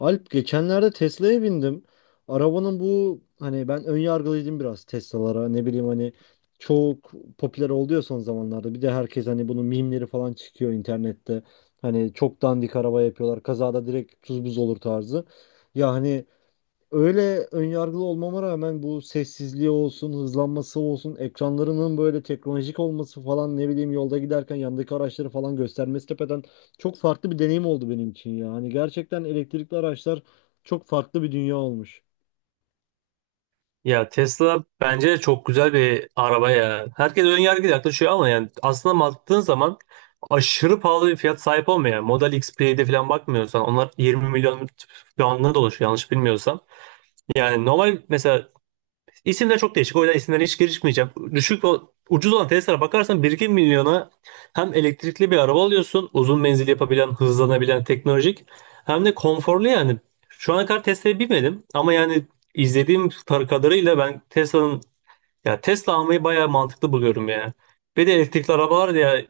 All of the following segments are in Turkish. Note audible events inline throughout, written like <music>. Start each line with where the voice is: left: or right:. left: Alp geçenlerde Tesla'ya bindim. Arabanın bu hani ben ön yargılıydım biraz Tesla'lara. Ne bileyim hani çok popüler oldu ya son zamanlarda. Bir de herkes hani bunun mimleri falan çıkıyor internette. Hani çok dandik araba yapıyorlar. Kazada direkt tuz buz olur tarzı. Ya hani öyle önyargılı olmama rağmen bu sessizliği olsun, hızlanması olsun, ekranlarının böyle teknolojik olması falan ne bileyim yolda giderken yandaki araçları falan göstermesi tepeden çok farklı bir deneyim oldu benim için ya. Hani gerçekten elektrikli araçlar çok farklı bir dünya olmuş.
right: Ya Tesla bence çok güzel bir araba ya. Herkes ön yargıyla yaklaşıyor ama yani aslında baktığın zaman aşırı pahalı bir fiyat sahip olmuyor. Yani Model X, P'de falan bakmıyorsan onlar 20 milyon puanına dolaşıyor yanlış bilmiyorsam. Yani normal mesela İsimler çok değişik. O yüzden isimlere hiç girişmeyeceğim. Düşük o ucuz olan Tesla'lara bakarsan bir iki milyona hem elektrikli bir araba alıyorsun. Uzun menzil yapabilen, hızlanabilen, teknolojik. Hem de konforlu yani. Şu ana kadar Tesla'ya binmedim ama yani izlediğim kadarıyla ben Tesla'nın ya Tesla almayı bayağı mantıklı buluyorum yani. Bir de elektrikli arabalar da ya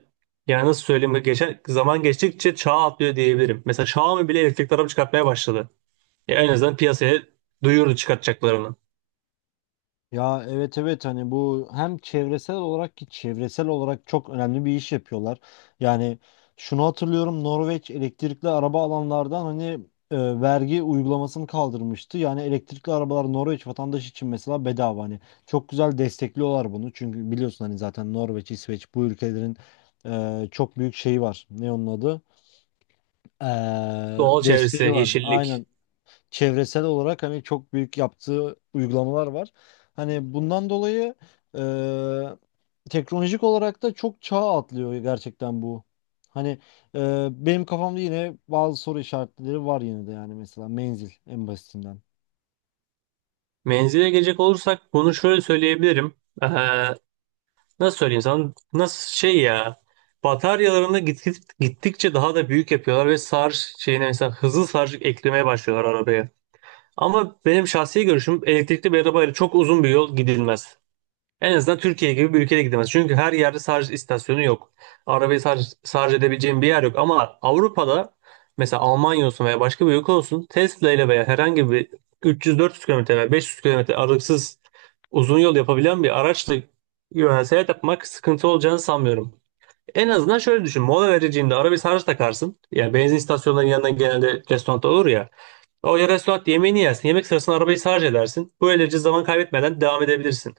right: yani nasıl söyleyeyim, geçen zaman geçtikçe çağ atlıyor diyebilirim. Mesela Xiaomi bile elektrikli araba çıkartmaya başladı. Ya en azından piyasaya duyurdu çıkartacaklarını.
left: Ya evet evet hani bu hem çevresel olarak ki çevresel olarak çok önemli bir iş yapıyorlar. Yani şunu hatırlıyorum Norveç elektrikli araba alanlardan hani vergi uygulamasını kaldırmıştı. Yani elektrikli arabalar Norveç vatandaşı için mesela bedava hani çok güzel destekliyorlar bunu. Çünkü biliyorsun hani zaten Norveç, İsveç bu ülkelerin çok büyük şeyi var. Ne onun adı? Eee,
right: Doğal çevresi,
left: Desteği var.
right: yeşillik.
left: Aynen çevresel olarak hani çok büyük yaptığı uygulamalar var. Hani bundan dolayı teknolojik olarak da çok çağ atlıyor gerçekten bu. Hani benim kafamda yine bazı soru işaretleri var yine de yani mesela menzil en basitinden.
right: Menzile gelecek olursak bunu şöyle söyleyebilirim. Ee, nasıl söyleyeyim sana? Nasıl şey ya? Bataryalarını gittikçe daha da büyük yapıyorlar ve şarj şeyine mesela hızlı şarj eklemeye başlıyorlar arabaya. Ama benim şahsi görüşüm elektrikli bir arabayla çok uzun bir yol gidilmez. En azından Türkiye gibi bir ülkede gidilmez. Çünkü her yerde şarj istasyonu yok. Arabayı şarj edebileceğin bir yer yok. Ama Avrupa'da mesela Almanya olsun veya başka bir ülke olsun, Tesla ile veya herhangi bir 300-400 kilometre veya 500 kilometre aralıksız uzun yol yapabilen bir araçla yönel seyahat yapmak sıkıntı olacağını sanmıyorum. En azından şöyle düşün. Mola vereceğinde ara bir sarhoş takarsın. Ya benzin istasyonlarının yanından genelde restoran olur ya. O ya restoran yemeğini yersin. Yemek sırasında arabayı sarhoş edersin. Böylece zaman kaybetmeden devam edebilirsin.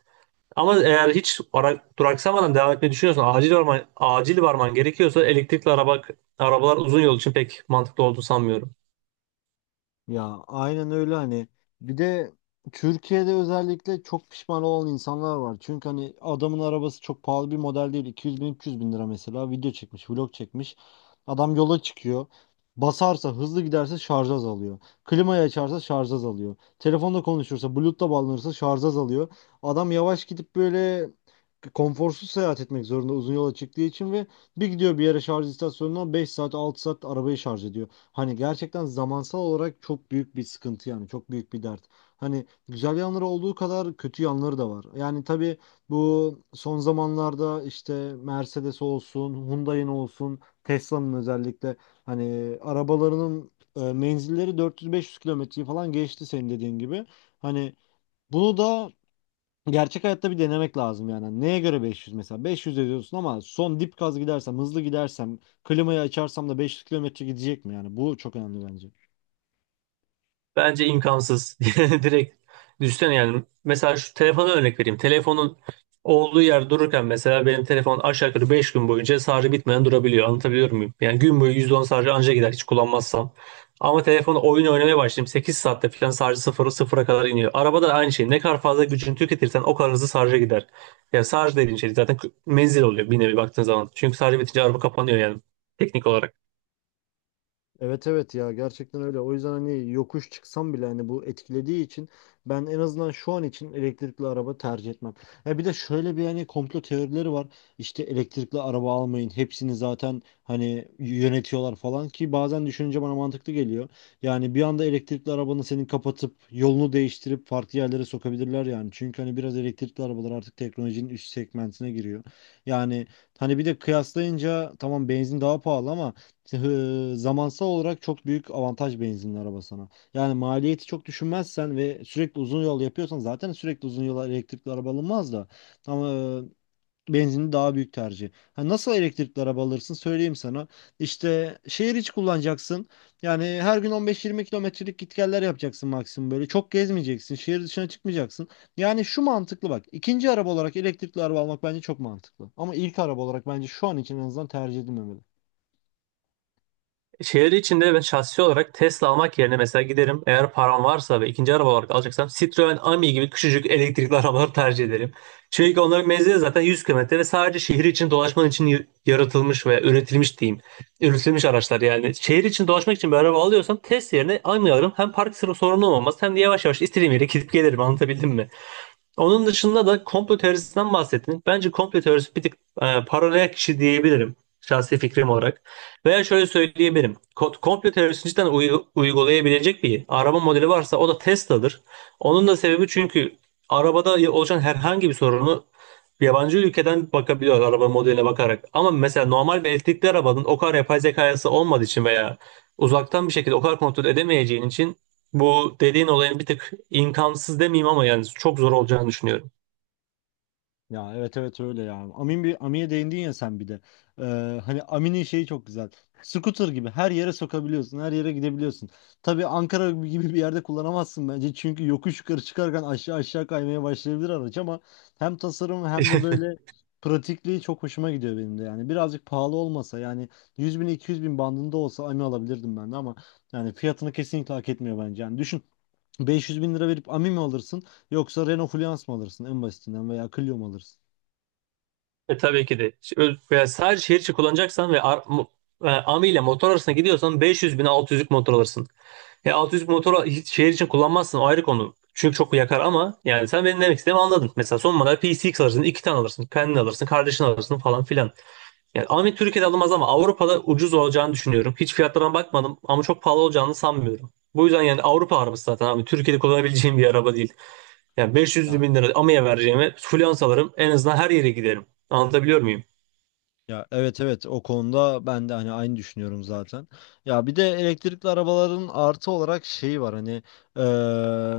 right: Ama eğer hiç duraksamadan devam etmeyi düşünüyorsan, acil varman gerekiyorsa elektrikli arabalar uzun yol için pek mantıklı olduğunu sanmıyorum.
left: Ya aynen öyle hani bir de Türkiye'de özellikle çok pişman olan insanlar var. Çünkü hani adamın arabası çok pahalı bir model değil. 200 bin 300 bin lira mesela video çekmiş vlog çekmiş. Adam yola çıkıyor. Basarsa hızlı giderse şarj azalıyor. Klimayı açarsa şarj azalıyor. Telefonla konuşursa Bluetooth'la bağlanırsa şarj azalıyor. Adam yavaş gidip böyle konforsuz seyahat etmek zorunda uzun yola çıktığı için ve bir gidiyor bir yere şarj istasyonuna 5 saat 6 saat arabayı şarj ediyor. Hani gerçekten zamansal olarak çok büyük bir sıkıntı yani çok büyük bir dert. Hani güzel yanları olduğu kadar kötü yanları da var. Yani tabii bu son zamanlarda işte Mercedes olsun, Hyundai'nin olsun, Tesla'nın özellikle hani arabalarının menzilleri 400-500 kilometreyi falan geçti senin dediğin gibi. Hani bunu da gerçek hayatta bir denemek lazım yani. Neye göre 500 mesela? 500 ediyorsun ama son dip gaz gidersem, hızlı gidersem, klimayı açarsam da 500 kilometre gidecek mi yani? Bu çok önemli bence.
right: Bence imkansız. <laughs> Direkt düşünsene yani. Mesela şu telefona örnek vereyim. Telefonun olduğu yer dururken mesela benim telefon aşağı yukarı 5 gün boyunca şarjı bitmeden durabiliyor. Anlatabiliyor muyum? Yani gün boyu %10 şarjı anca gider hiç kullanmazsam. Ama telefonu oyun oynamaya başlayayım, sekiz saatte falan şarjı sıfıra kadar iniyor. Arabada da aynı şey. Ne kadar fazla gücünü tüketirsen o kadar hızlı şarja gider. Yani şarj dediğin şey zaten menzil oluyor bir nevi baktığın zaman. Çünkü şarjı bitince araba kapanıyor yani teknik olarak.
left: Evet evet ya gerçekten öyle. O yüzden hani yokuş çıksam bile hani bu etkilediği için ben en azından şu an için elektrikli araba tercih etmem. Ya bir de şöyle bir hani komplo teorileri var. İşte elektrikli araba almayın. Hepsini zaten hani yönetiyorlar falan ki bazen düşününce bana mantıklı geliyor. Yani bir anda elektrikli arabanı senin kapatıp yolunu değiştirip farklı yerlere sokabilirler yani. Çünkü hani biraz elektrikli arabalar artık teknolojinin üst segmentine giriyor. Yani hani bir de kıyaslayınca tamam benzin daha pahalı ama zamansal olarak çok büyük avantaj benzinli araba sana. Yani maliyeti çok düşünmezsen ve sürekli uzun yol yapıyorsan zaten sürekli uzun yola elektrikli araba alınmaz da. Ama benzinli daha büyük tercih. Ha, nasıl elektrikli araba alırsın söyleyeyim sana. İşte şehir içi kullanacaksın. Yani her gün 15-20 kilometrelik gitgeller yapacaksın maksimum böyle. Çok gezmeyeceksin. Şehir dışına çıkmayacaksın. Yani şu mantıklı bak. İkinci araba olarak elektrikli araba almak bence çok mantıklı. Ama ilk araba olarak bence şu an için en azından tercih edilmemeli.
right: Şehir içinde ben şahsi olarak Tesla almak yerine mesela giderim, eğer param varsa ve ikinci araba olarak alacaksam, Citroen Ami gibi küçücük elektrikli <laughs> arabaları tercih ederim. Çünkü onların menzili zaten 100 kilometre ve sadece şehir için dolaşman için yaratılmış ve üretilmiş diyeyim. Üretilmiş araçlar yani. Şehir için dolaşmak için bir araba alıyorsam Tesla yerine Ami alırım. Hem park sıra sorunu olmaz hem de yavaş yavaş istediğim yere gidip gelirim, anlatabildim mi? Onun dışında da komplo teorisinden bahsettiniz. Bence komplo teorisi bir tık paralel kişi diyebilirim şahsi fikrim olarak. Veya şöyle söyleyebilirim. Komplo teorisini cidden uygulayabilecek bir araba modeli varsa o da Tesla'dır. Onun da sebebi, çünkü arabada oluşan herhangi bir sorunu yabancı ülkeden bakabiliyor araba modeline bakarak. Ama mesela normal bir elektrikli arabanın o kadar yapay zekası olmadığı için veya uzaktan bir şekilde o kadar kontrol edemeyeceğin için bu dediğin olayın bir tık imkansız demeyeyim ama yani çok zor olacağını düşünüyorum.
left: Ya evet evet öyle ya. Amin bir Ami'ye değindin ya sen bir de. Hani Amin'in şeyi çok güzel. Scooter gibi her yere sokabiliyorsun, her yere gidebiliyorsun. Tabii Ankara gibi bir yerde kullanamazsın bence. Çünkü yokuş yukarı çıkarken aşağı aşağı kaymaya başlayabilir araç ama hem tasarım hem de
right: <laughs>
left: böyle pratikliği çok hoşuma gidiyor benim de yani. Birazcık pahalı olmasa yani 100 bin 200 bin bandında olsa Ami alabilirdim ben de ama yani fiyatını kesinlikle hak etmiyor bence. Yani düşün 500 bin lira verip Ami mi alırsın yoksa Renault Fluence mı alırsın en basitinden veya Clio mu alırsın?
right: E tabii ki de. Veya sadece şehir içi kullanacaksan ve Ami ile motor arasına gidiyorsan 500 bin 600'lük motor alırsın. E 600 motoru hiç şehir için kullanmazsın, o ayrı konu. Çünkü çok yakar ama yani sen benim demek istediğimi anladın. Mesela son model PCX alırsın, iki tane alırsın, kendin alırsın, kardeşin alırsın falan filan. Yani Ami Türkiye'de alınmaz ama Avrupa'da ucuz olacağını düşünüyorum. Hiç fiyatlarına bakmadım ama çok pahalı olacağını sanmıyorum. Bu yüzden yani Avrupa arabası zaten abi. Türkiye'de kullanabileceğim bir araba değil. Yani 500
left: Ya,
right: bin lira AMI'ye vereceğime flyans alırım. En azından her yere giderim. Anlatabiliyor muyum?
left: ya evet evet o konuda ben de hani aynı düşünüyorum zaten. Ya bir de elektrikli arabaların artı olarak şeyi var hani eee,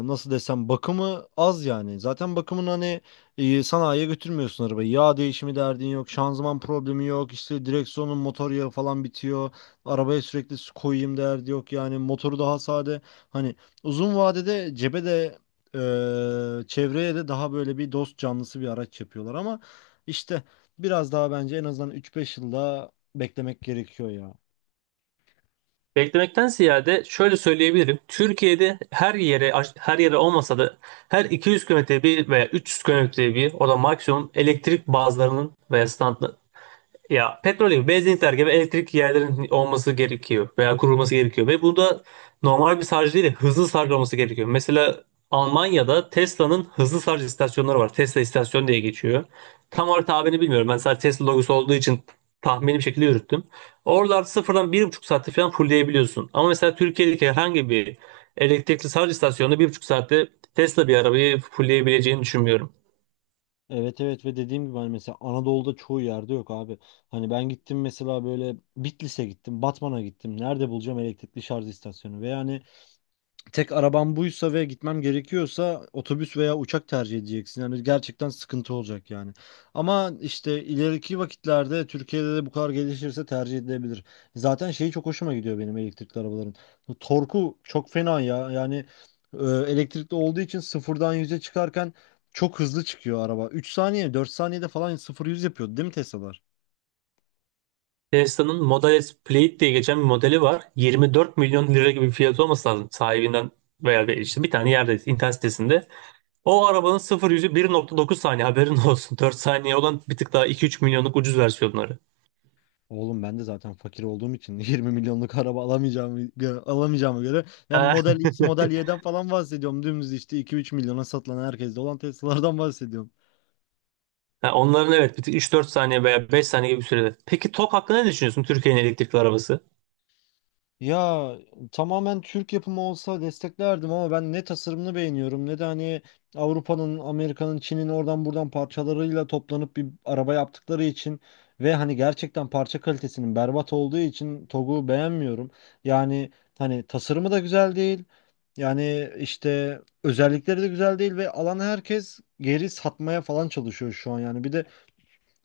left: nasıl desem bakımı az yani. Zaten bakımın hani sanayiye götürmüyorsun arabayı. Yağ değişimi derdin yok, şanzıman problemi yok, işte direksiyonun motor yağı falan bitiyor. Arabaya sürekli su koyayım derdi yok yani motoru daha sade. Hani uzun vadede cebe de çevreye de daha böyle bir dost canlısı bir araç yapıyorlar ama işte biraz daha bence en azından üç beş yılda beklemek gerekiyor ya.
right: Beklemekten ziyade şöyle söyleyebilirim. Türkiye'de her yere olmasa da her 200 kilometre bir veya 300 kilometre bir, o da maksimum, elektrik bazlarının veya ya petrol gibi, benzinlikler gibi elektrik yerlerin olması gerekiyor veya kurulması gerekiyor ve bu da normal bir şarj değil de hızlı şarj olması gerekiyor. Mesela Almanya'da Tesla'nın hızlı şarj istasyonları var. Tesla istasyon diye geçiyor. Tam olarak tabirini bilmiyorum. Ben sadece Tesla logosu olduğu için tahmini bir şekilde yürüttüm. Oralarda sıfırdan bir buçuk saatte falan fullleyebiliyorsun. Ama mesela Türkiye'deki herhangi bir elektrikli şarj istasyonunda bir buçuk saatte Tesla bir arabayı fullleyebileceğini düşünmüyorum.
left: Evet evet ve dediğim gibi hani mesela Anadolu'da çoğu yerde yok abi. Hani ben gittim mesela böyle Bitlis'e gittim, Batman'a gittim. Nerede bulacağım elektrikli şarj istasyonu? Ve yani tek arabam buysa ve gitmem gerekiyorsa otobüs veya uçak tercih edeceksin. Yani gerçekten sıkıntı olacak yani. Ama işte ileriki vakitlerde Türkiye'de de bu kadar gelişirse tercih edilebilir. Zaten şeyi çok hoşuma gidiyor benim elektrikli arabaların. Bu Torku çok fena ya. Yani elektrikli olduğu için sıfırdan yüze çıkarken çok hızlı çıkıyor araba. 3 saniye 4 saniyede falan sıfır yüz yapıyordu değil mi Tesla'lar?
right: Tesla'nın Model S Plaid diye geçen bir modeli var. 24 milyon lira gibi bir fiyatı olması lazım sahibinden veya bir, işte bir tane yerde, internet sitesinde. O arabanın 0 yüzü 1.9 saniye, haberin <laughs> olsun. 4 saniye olan bir tık daha 2-3 milyonluk ucuz versiyonları.
left: Oğlum ben de zaten fakir olduğum için <laughs> 20 milyonluk araba alamayacağımı alamayacağıma göre ben
right: Ha,
left: Model X, Model
right: <laughs>
left: Y'den falan bahsediyorum. Dümdüz işte 2-3 milyona satılan herkeste olan Tesla'lardan bahsediyorum.
right: ha, onların evet bir tık 3-4 saniye veya 5 saniye gibi bir sürede. Peki TOK hakkında ne düşünüyorsun, Türkiye'nin elektrikli arabası?
left: Ya tamamen Türk yapımı olsa desteklerdim ama ben ne tasarımını beğeniyorum ne de hani Avrupa'nın, Amerika'nın, Çin'in oradan buradan parçalarıyla toplanıp bir araba yaptıkları için ve hani gerçekten parça kalitesinin berbat olduğu için TOG'u beğenmiyorum. Yani hani tasarımı da güzel değil. Yani işte özellikleri de güzel değil ve alan herkes geri satmaya falan çalışıyor şu an yani. Bir de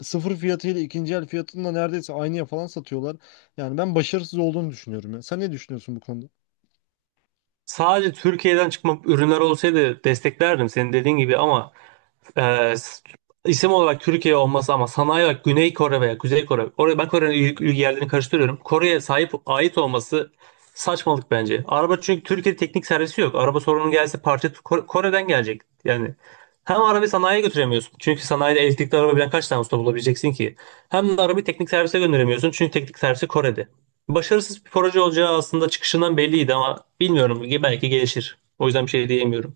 left: sıfır fiyatıyla ikinci el fiyatında neredeyse aynıya falan satıyorlar. Yani ben başarısız olduğunu düşünüyorum ya. Sen ne düşünüyorsun bu konuda?
right: Sadece Türkiye'den çıkma ürünler olsaydı desteklerdim senin dediğin gibi ama ee, s- isim olarak Türkiye olması ama sanayi olarak Güney Kore veya Kuzey Kore. Oraya ben Kore'nin yerlerini karıştırıyorum. Kore'ye sahip ait olması saçmalık bence. Araba çünkü Türkiye'de teknik servisi yok. Araba sorunu gelse parça Kore'den gelecek. Yani hem arabayı sanayiye götüremiyorsun. Çünkü sanayide elektrikli araba bilen kaç tane usta bulabileceksin ki? Hem de arabayı teknik servise gönderemiyorsun. Çünkü teknik servisi Kore'de. Başarısız bir proje olacağı aslında çıkışından belliydi ama bilmiyorum. Belki gelişir. O yüzden bir şey diyemiyorum.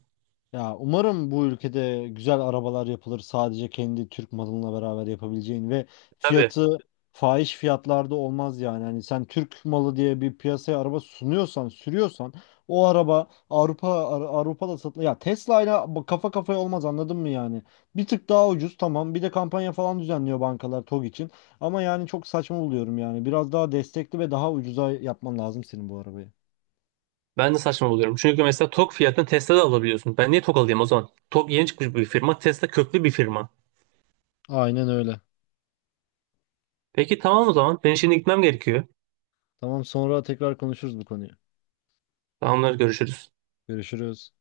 left: Ya umarım bu ülkede güzel arabalar yapılır sadece kendi Türk malınla beraber yapabileceğin ve
right: Tabii.
left: fiyatı fahiş fiyatlarda olmaz yani. Hani sen Türk malı diye bir piyasaya araba sunuyorsan, sürüyorsan o araba Avrupa Avrupa'da satılır. Ya Tesla ile kafa kafaya olmaz anladın mı yani? Bir tık daha ucuz tamam. Bir de kampanya falan düzenliyor bankalar TOG için. Ama yani çok saçma buluyorum yani. Biraz daha destekli ve daha ucuza yapman lazım senin bu arabayı.
right: Ben de saçma buluyorum. Çünkü mesela TOG fiyatını Tesla'da alabiliyorsun. Ben niye TOG alayım o zaman? TOG yeni çıkmış bir firma. Tesla köklü bir firma.
left: Aynen öyle.
right: Peki tamam o zaman. Ben şimdi gitmem gerekiyor.
left: Tamam sonra tekrar konuşuruz bu konuyu.
right: Tamamlar görüşürüz.
left: Görüşürüz.